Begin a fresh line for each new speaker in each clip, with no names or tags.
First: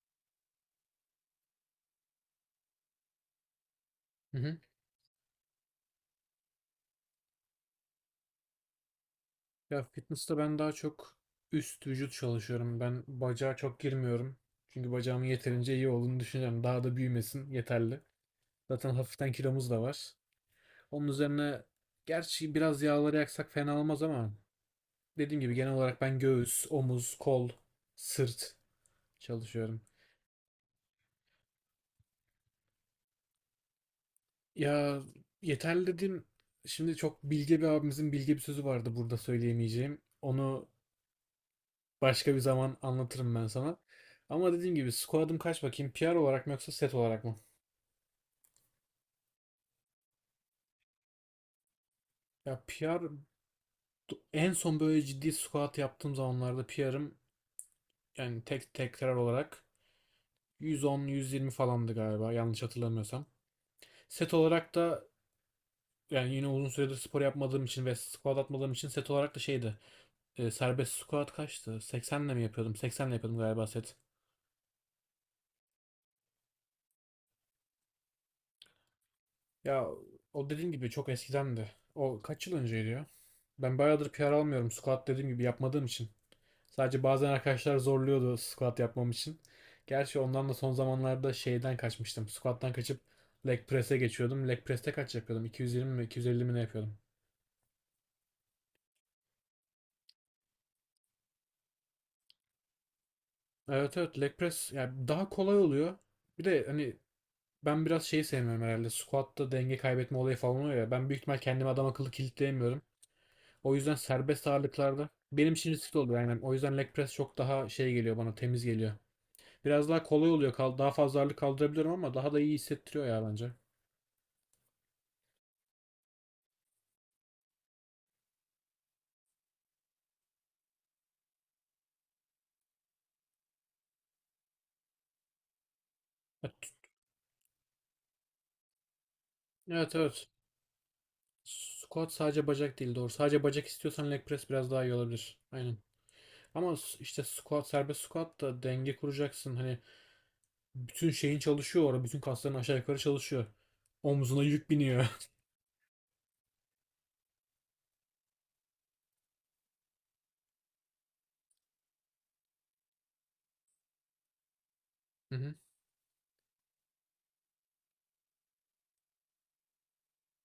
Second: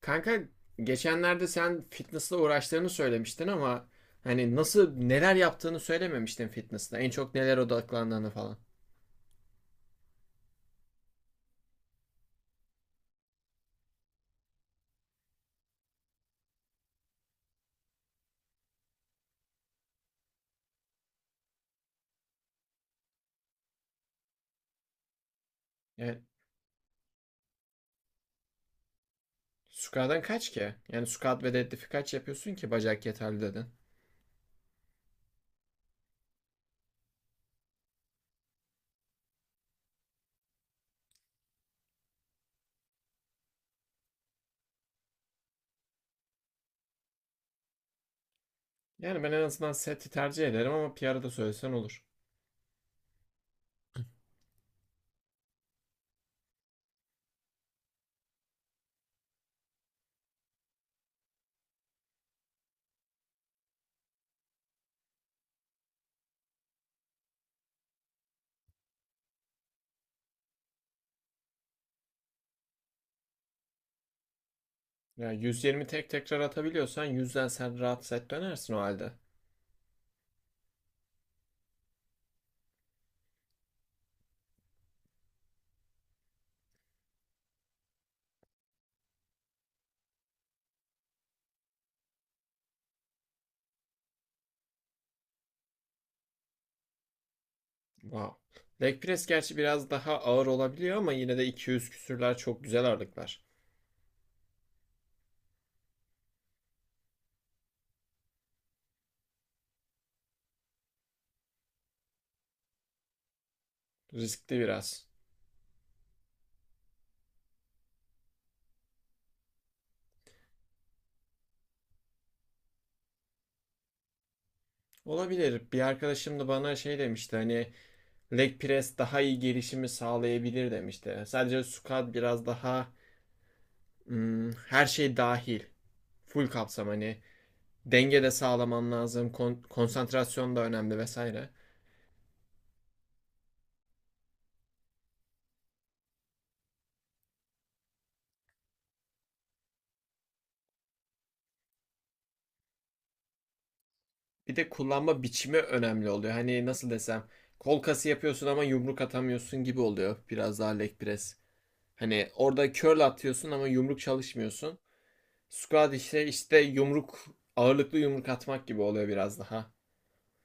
Kanka, geçenlerde sen fitness'la uğraştığını söylemiştin ama
Hı hı.
hani nasıl neler yaptığını söylememiştin fitness'ta. En çok neler odaklandığını falan.
Ya fitness'ta ben daha çok üst vücut çalışıyorum. Ben bacağa çok girmiyorum. Çünkü bacağımın yeterince iyi olduğunu düşünüyorum. Daha da büyümesin, yeterli. Zaten hafiften kilomuz da var. Onun üzerine gerçi biraz yağları yaksak fena olmaz ama dediğim gibi genel olarak ben
Yani
göğüs, omuz, kol, sırt çalışıyorum.
squat'tan kaç ki? Yani squat ve deadlift kaç yapıyorsun ki bacak yeterli dedin.
Ya yeterli dediğim, şimdi çok bilge bir abimizin bilge bir sözü vardı, burada söyleyemeyeceğim. Onu başka bir zaman anlatırım ben sana. Ama dediğim gibi squat'ım kaç bakayım? PR olarak mı yoksa set olarak mı?
Yani ben en azından seti tercih ederim ama PR'ı da söylesen olur.
Ya PR, en son böyle ciddi squat yaptığım zamanlarda PR'ım, yani tek tekrar olarak, 110-120 falandı galiba, yanlış hatırlamıyorsam. Set olarak da, yani yine uzun süredir spor yapmadığım için ve squat atmadığım için, set olarak da şeydi. Serbest squat kaçtı? 80'le mi yapıyordum? 80'le yapıyordum galiba set.
Ya yüz yirmi tek tekrar atabiliyorsan yüzden sen rahat set dönersin o halde.
Ya o dediğim gibi çok eskidendi. O kaç yıl önceydi ya? Ben bayağıdır PR almıyorum. Squat dediğim gibi yapmadığım için. Sadece bazen arkadaşlar zorluyordu squat yapmam için. Gerçi ondan da son zamanlarda şeyden kaçmıştım. Squat'tan kaçıp leg press'e geçiyordum. Leg press'te kaç yapıyordum? 220 mi 250 mi ne yapıyordum?
Wow. Leg press gerçi biraz daha ağır olabiliyor ama yine de 200 küsürler çok güzel ağırlıklar.
Evet, evet, leg press yani daha kolay oluyor. Bir de hani ben biraz şeyi sevmiyorum herhalde. Squat'ta denge kaybetme olayı falan oluyor ya. Ben büyük ihtimal kendimi adam akıllı kilitleyemiyorum. O yüzden serbest
Riskli biraz.
ağırlıklarda benim için riskli oluyor. Yani o yüzden leg press çok daha şey geliyor bana, temiz geliyor. Biraz daha kolay oluyor. Kal, daha fazla ağırlık kaldırabiliyorum ama daha da iyi hissettiriyor ya bence.
Olabilir. Bir arkadaşım da bana şey demişti, hani leg press daha iyi gelişimi sağlayabilir demişti. Sadece squat biraz daha her şey dahil. Full kapsam, hani denge de sağlaman lazım.
Evet, evet.
Konsantrasyon da önemli vesaire.
Squat sadece bacak değil, doğru. Sadece bacak istiyorsan leg press biraz daha iyi olabilir. Aynen. İşte squat, serbest squat da denge kuracaksın. Hani bütün şeyin çalışıyor orada. Bütün kasların aşağı yukarı çalışıyor. Omzuna
Bir de
yük biniyor.
kullanma biçimi önemli oluyor. Hani nasıl desem, kol kası yapıyorsun ama yumruk atamıyorsun gibi oluyor biraz daha leg press. Hani orada curl atıyorsun ama yumruk çalışmıyorsun.
Hı hı.
Squat işte yumruk ağırlıklı yumruk atmak gibi oluyor biraz daha.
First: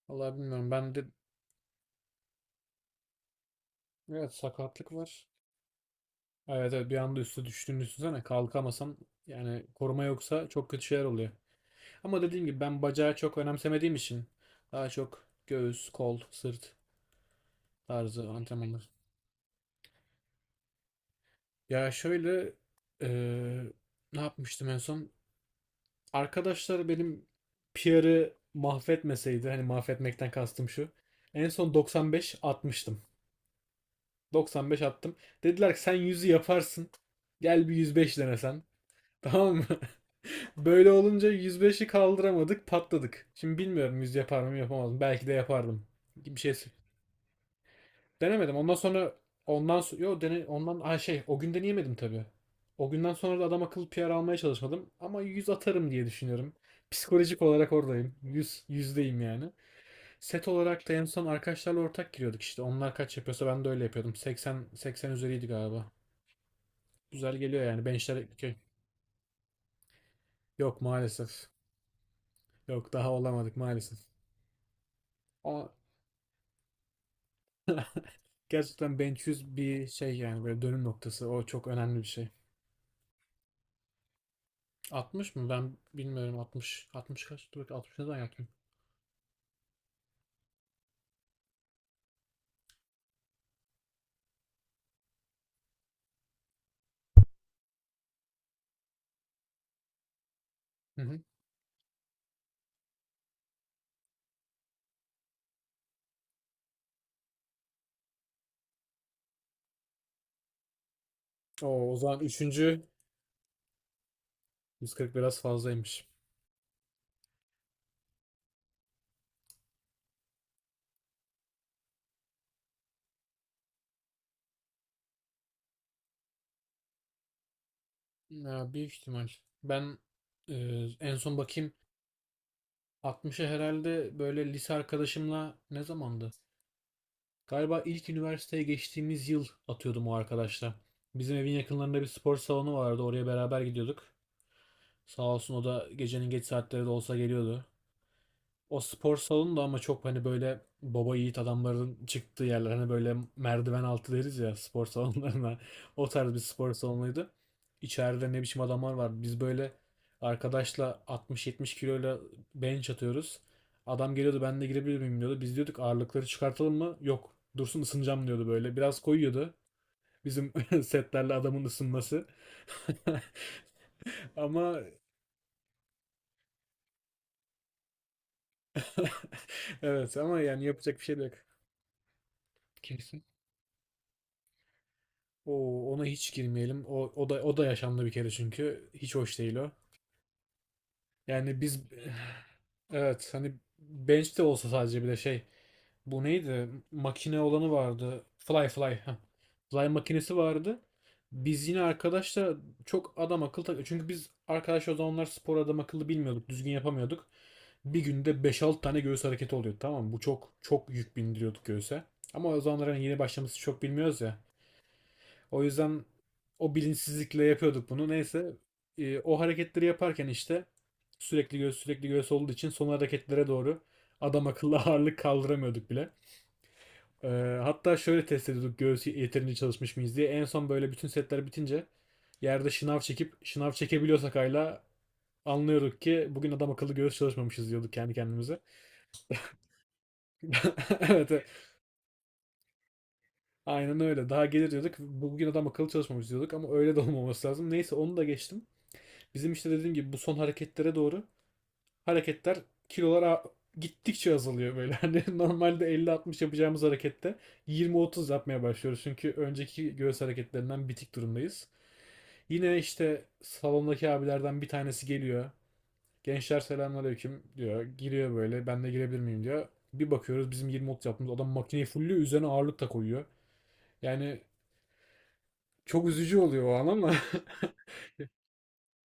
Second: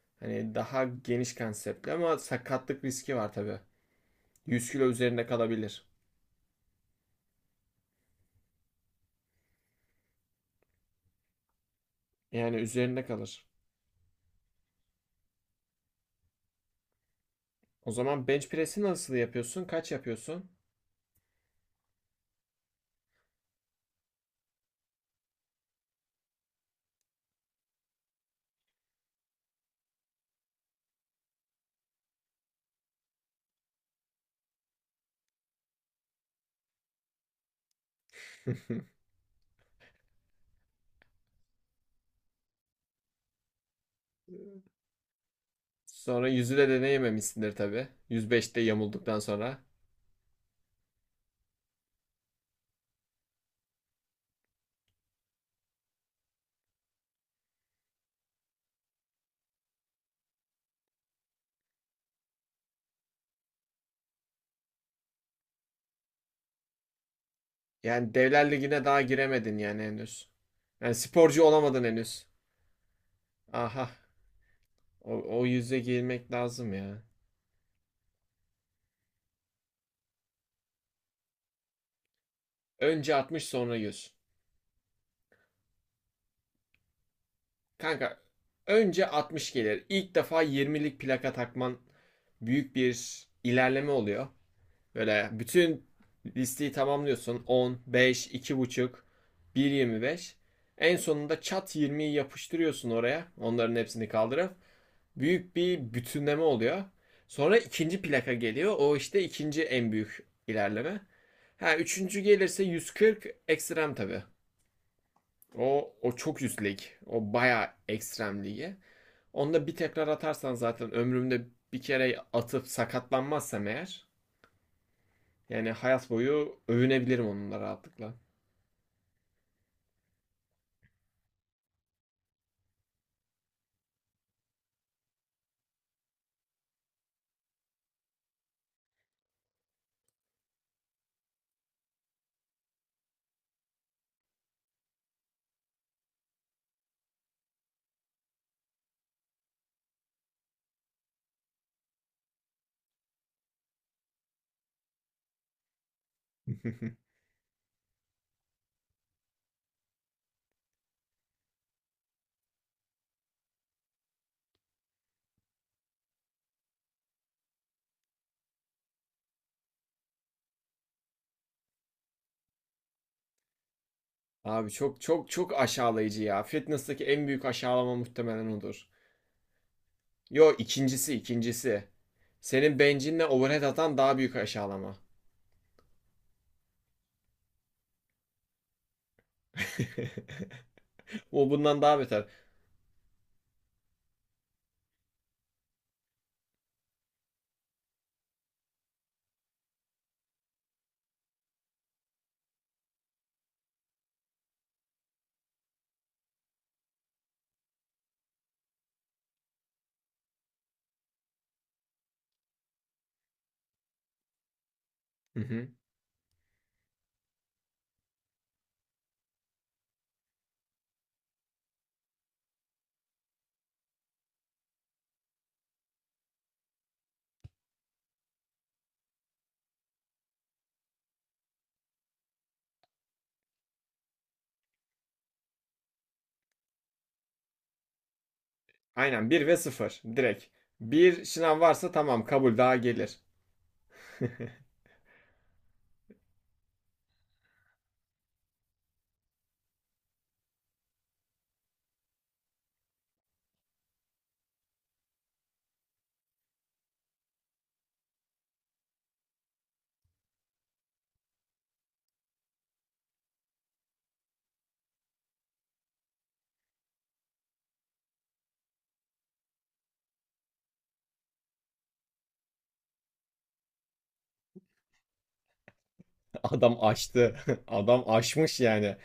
Vallahi
Hani
bilmiyorum.
daha
Ben de,
geniş konseptli ama sakatlık riski var tabii.
evet,
100 kilo
sakatlık
üzerinde
var.
kalabilir.
Evet, evet, bir anda üstü düştüğünü düşünsene, kalkamasan, yani koruma yoksa çok kötü şeyler oluyor. Ama dediğim
Yani
gibi ben
üzerinde
bacağı çok
kalır.
önemsemediğim için daha çok göğüs, kol, sırt
O zaman
tarzı
bench press'i
antrenmanlar.
nasıl yapıyorsun? Kaç yapıyorsun?
Ya şöyle, eee, ne yapmıştım en son? Arkadaşlar benim PR'ı mahvetmeseydi, hani mahvetmekten kastım şu. En son 95 atmıştım. 95 attım. Dediler ki sen 100'ü yaparsın. Gel bir 105 denesen. Tamam mı? Böyle olunca 105'i kaldıramadık, patladık. Şimdi bilmiyorum 100 yapar mı yapamaz mı. Belki de yapardım.
Sonra
Bir şey
yüzü de deneyememişsindir tabii,
denemedim.
105'te
Ondan sonra,
yamulduktan sonra.
yo dene ondan ay şey, o gün deneyemedim tabii. O günden sonra da adam akıllı PR almaya çalışmadım ama 100 atarım diye düşünüyorum. Psikolojik olarak oradayım. Yüz yüzdeyim yani. Set olarak da en son arkadaşlarla ortak giriyorduk işte. Onlar kaç yapıyorsa ben de öyle yapıyordum. 80, 80 üzeriydi galiba. Güzel geliyor yani
Yani
benchler,
Devler
şey,
Ligi'ne daha giremedin yani henüz.
yok
Yani sporcu
maalesef.
olamadın henüz.
Yok, daha olamadık
Aha.
maalesef.
O
Ama
yüze girmek lazım ya.
gerçekten benchüz bir şey, yani böyle dönüm noktası. O çok önemli bir şey.
Önce 60, sonra 100.
60 mı? Ben bilmiyorum 60. 60 kaç? Dur bakayım, 60 ne
Kanka,
zaman yaptım?
önce 60 gelir. İlk defa 20'lik plaka takman büyük bir ilerleme oluyor. Böyle bütün listeyi tamamlıyorsun. 10, 5, 2,5, 1,25. En
Hı hı.
sonunda çat 20'yi yapıştırıyorsun oraya, onların hepsini kaldırıp. Büyük bir bütünleme oluyor. Sonra ikinci plaka geliyor. O işte ikinci en büyük ilerleme. Ha
Oo, o zaman
üçüncü gelirse
3.
140, ekstrem tabii.
140 biraz
O
fazlaymış.
o çok üst, o bayağı ekstrem ligi. Onda bir tekrar atarsan zaten, ömrümde bir kere atıp sakatlanmazsam eğer, yani hayat boyu övünebilirim onunla rahatlıkla.
Ya, büyük ihtimal. Ben, e, en son bakayım, 60'a herhalde, böyle lise arkadaşımla, ne zamandı? Galiba ilk üniversiteye geçtiğimiz yıl atıyordum o arkadaşla. Bizim evin yakınlarında bir spor salonu vardı. Oraya beraber gidiyorduk. Sağ olsun, o da gecenin geç saatleri de olsa geliyordu. O spor salonu da ama çok, hani böyle baba yiğit adamların çıktığı yerler, hani böyle merdiven altı deriz ya spor salonlarına, o tarz bir spor salonuydu. İçeride ne biçim adamlar var. Biz böyle arkadaşla 60-70 kiloyla bench atıyoruz. Adam geliyordu, ben de girebilir miyim diyordu. Biz diyorduk, ağırlıkları çıkartalım mı? Yok, dursun, ısınacağım diyordu böyle. Biraz koyuyordu. Bizim setlerle adamın ısınması.
Abi,
Ama
çok çok çok aşağılayıcı ya. Fitness'taki en büyük aşağılama muhtemelen odur.
evet, ama
Yo,
yani yapacak bir
ikincisi
şey de
ikincisi. Senin
yok.
bencinle overhead atan daha büyük aşağılama.
O ona hiç girmeyelim. O da o da yaşandı bir kere, çünkü hiç hoş değil o.
O
Yani
bundan
biz
daha beter.
evet, hani bench de olsa, sadece bir de şey, bu neydi? Makine olanı vardı. Fly. Fly makinesi vardı. Biz yine arkadaşlar çok adam akıllı çünkü biz arkadaş o zamanlar spor adam akıllı bilmiyorduk. Düzgün yapamıyorduk. Bir günde beş, 6 tane göğüs hareketi oluyordu, tamam mı? Bu çok çok yük bindiriyorduk göğüse. Ama o zamanlar hani yeni başlaması, çok bilmiyoruz ya.
Hı
O
hı.
yüzden o bilinçsizlikle yapıyorduk bunu. Neyse, o hareketleri yaparken işte sürekli göğüs, sürekli göğüs olduğu için son hareketlere doğru adam akıllı ağırlık kaldıramıyorduk bile. E, hatta şöyle test ediyorduk göğüs yeterince çalışmış mıyız diye. En son böyle bütün setler bitince yerde şınav çekip, şınav çekebiliyorsak hala, anlıyorduk ki bugün adam akıllı göğüs çalışmamışız, diyorduk kendi kendimize.
Aynen, bir ve sıfır direkt. Bir
Evet, evet.
şınav varsa tamam, kabul, daha gelir.
Aynen öyle. Daha gelir diyorduk. Bugün adam akıllı çalışmamışız diyorduk, ama öyle de olmaması lazım. Neyse onu da geçtim. Bizim işte dediğim gibi bu son hareketlere doğru hareketler, kilolar gittikçe azalıyor böyle. Hani normalde 50-60 yapacağımız harekette 20-30 yapmaya başlıyoruz. Çünkü önceki göğüs hareketlerinden bitik durumdayız. Yine işte salondaki abilerden bir tanesi geliyor. Gençler selamünaleyküm diyor. Giriyor böyle. Ben de girebilir miyim diyor. Bir bakıyoruz bizim 20-30 yaptığımız adam makineyi fullüyor. Üzerine ağırlık da koyuyor. Yani çok üzücü oluyor o
Adam
an, ama
açtı. Adam aşmış yani.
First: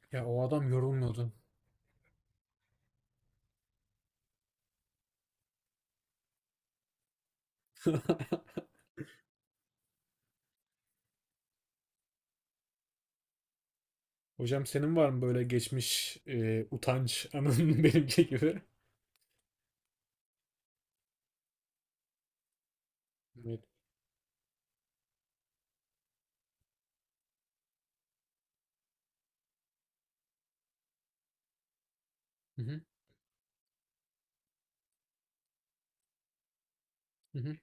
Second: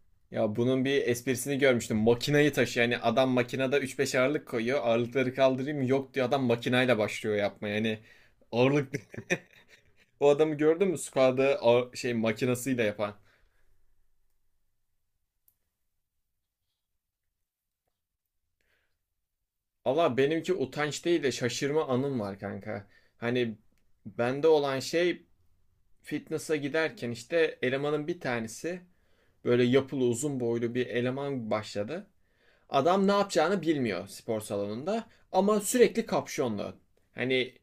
ya o
Ya
adam
bunun bir
yorulmuyordu.
esprisini görmüştüm. Makinayı taşı, yani adam makinede üç beş ağırlık koyuyor. Ağırlıkları kaldırayım mı? Yok, diyor. Adam makinayla başlıyor yapmaya. Yani ağırlık, o adamı gördün mü? Şey makinasıyla yapan.
Hocam senin var mı böyle geçmiş, utanç anın benimki gibi?
Valla benimki utanç değil de şaşırma anım var kanka. Hani
Evet.
bende olan şey, fitness'a giderken işte elemanın bir tanesi, böyle yapılı uzun boylu bir eleman başladı.
Hı hı,
Adam ne yapacağını bilmiyor spor salonunda ama sürekli kapşonlu.
hı
Hani
hı,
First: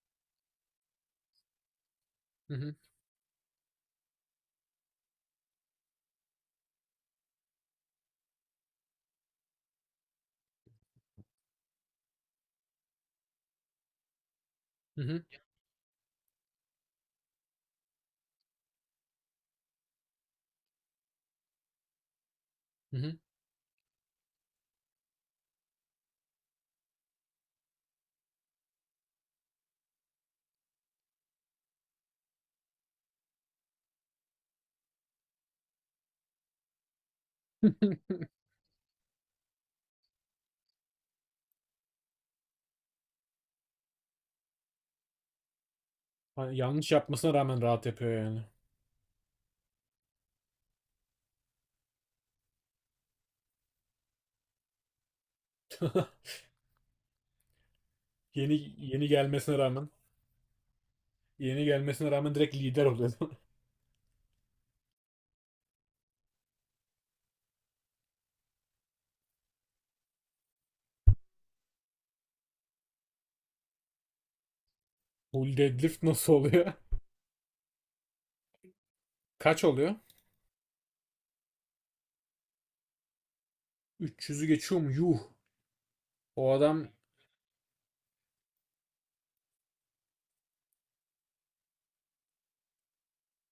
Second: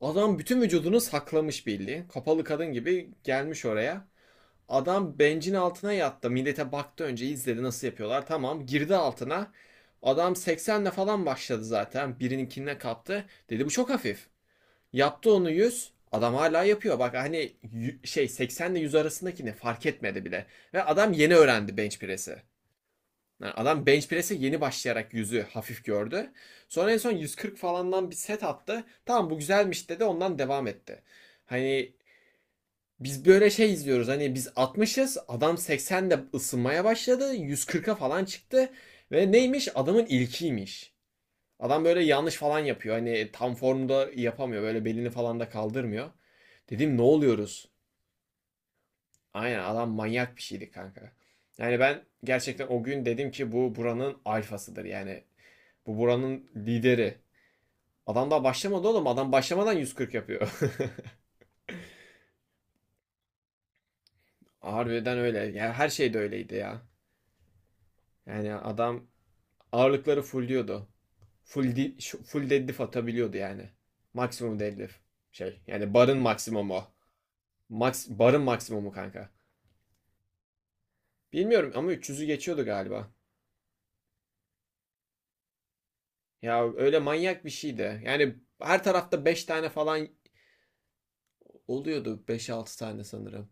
adam bütün vücudunu saklamış, belli. Kapalı
hı
kadın
hı,
gibi gelmiş oraya. Adam bencin altına yattı. Millete baktı, önce izledi nasıl yapıyorlar. Tamam, girdi altına. Adam 80'le falan başladı zaten. Birininkine kaptı, dedi bu çok hafif.
hı hı,
Yaptı onu 100, adam hala yapıyor. Bak, hani şey, 80 ile 100 arasındaki ne fark etmedi bile. Ve adam yeni öğrendi bench press'i.
hı hı.
Yani adam bench press'e yeni başlayarak yüzü hafif gördü. Sonra en son 140 falandan bir set attı. Tamam, bu güzelmiş dedi, ondan devam etti. Hani biz böyle şey izliyoruz. Hani biz 60'ız, adam 80'de ısınmaya başladı, 140'a falan çıktı. Ve neymiş? Adamın ilkiymiş. Adam böyle yanlış falan yapıyor, hani tam formda yapamıyor, böyle belini falan da kaldırmıyor.
Hani yanlış
Dedim ne
yapmasına rağmen
oluyoruz?
rahat yapıyor yani.
Aynen, adam manyak bir şeydi kanka. Yani ben gerçekten o gün dedim ki bu buranın alfasıdır. Yani bu buranın lideri. Adam daha
Yeni
başlamadı oğlum.
yeni
Adam
gelmesine
başlamadan
rağmen,
140 yapıyor.
yeni gelmesine rağmen direkt lider oluyor.
Harbiden öyle. Yani her şey de öyleydi ya. Yani adam ağırlıkları fullliyordu. Full, di- Full deadlift atabiliyordu yani. Maksimum deadlift.
Full
Şey, yani
deadlift
barın
nasıl oluyor?
maksimumu. Max, barın maksimumu kanka.
Kaç oluyor?
Bilmiyorum ama 300'ü geçiyordu galiba.
300'ü geçiyor mu? Yuh. O
Ya
adam
öyle manyak bir şeydi. Yani her tarafta 5 tane falan oluyordu, beş altı tane sanırım.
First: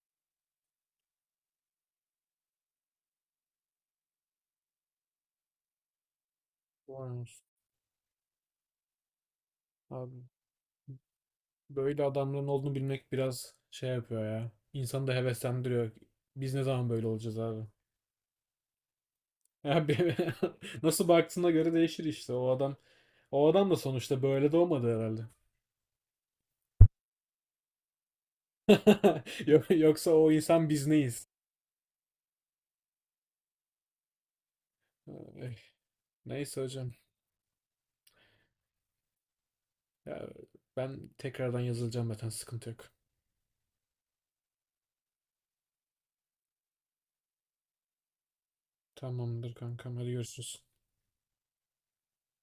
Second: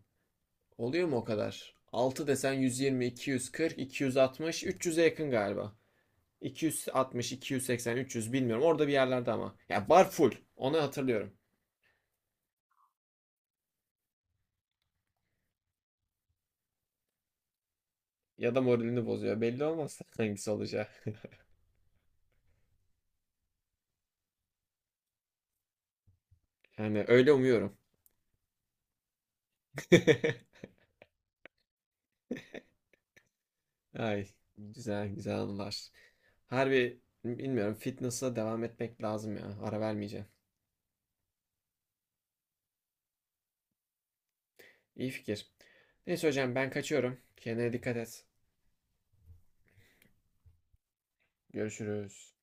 Oluyor mu o kadar? 6 desen 120, 240, 260, 300'e yakın galiba. 260,
varmış.
280, 300, bilmiyorum. Orada bir yerlerde ama. Ya bar
Abi,
full, onu hatırlıyorum.
böyle adamların olduğunu bilmek biraz şey yapıyor ya. İnsanı da heveslendiriyor. Biz ne zaman böyle olacağız abi?
Ya da moralini bozuyor, belli
Ya
olmaz
be-
hangisi olacağı.
nasıl baktığına göre değişir işte. O adam, o adam da sonuçta böyle doğmadı herhalde.
Yani öyle umuyorum.
Yoksa o insan, biz neyiz?
Ay, güzel güzel
Ay,
anılar.
neyse hocam.
Harbi bilmiyorum, fitness'a devam etmek lazım ya. Ara vermeyeceğim.
Ya ben tekrardan yazılacağım, zaten sıkıntı yok.
İyi fikir. Neyse hocam, ben kaçıyorum. Kendine dikkat et.
Tamamdır kankam, hadi görüşürüz.
Görüşürüz.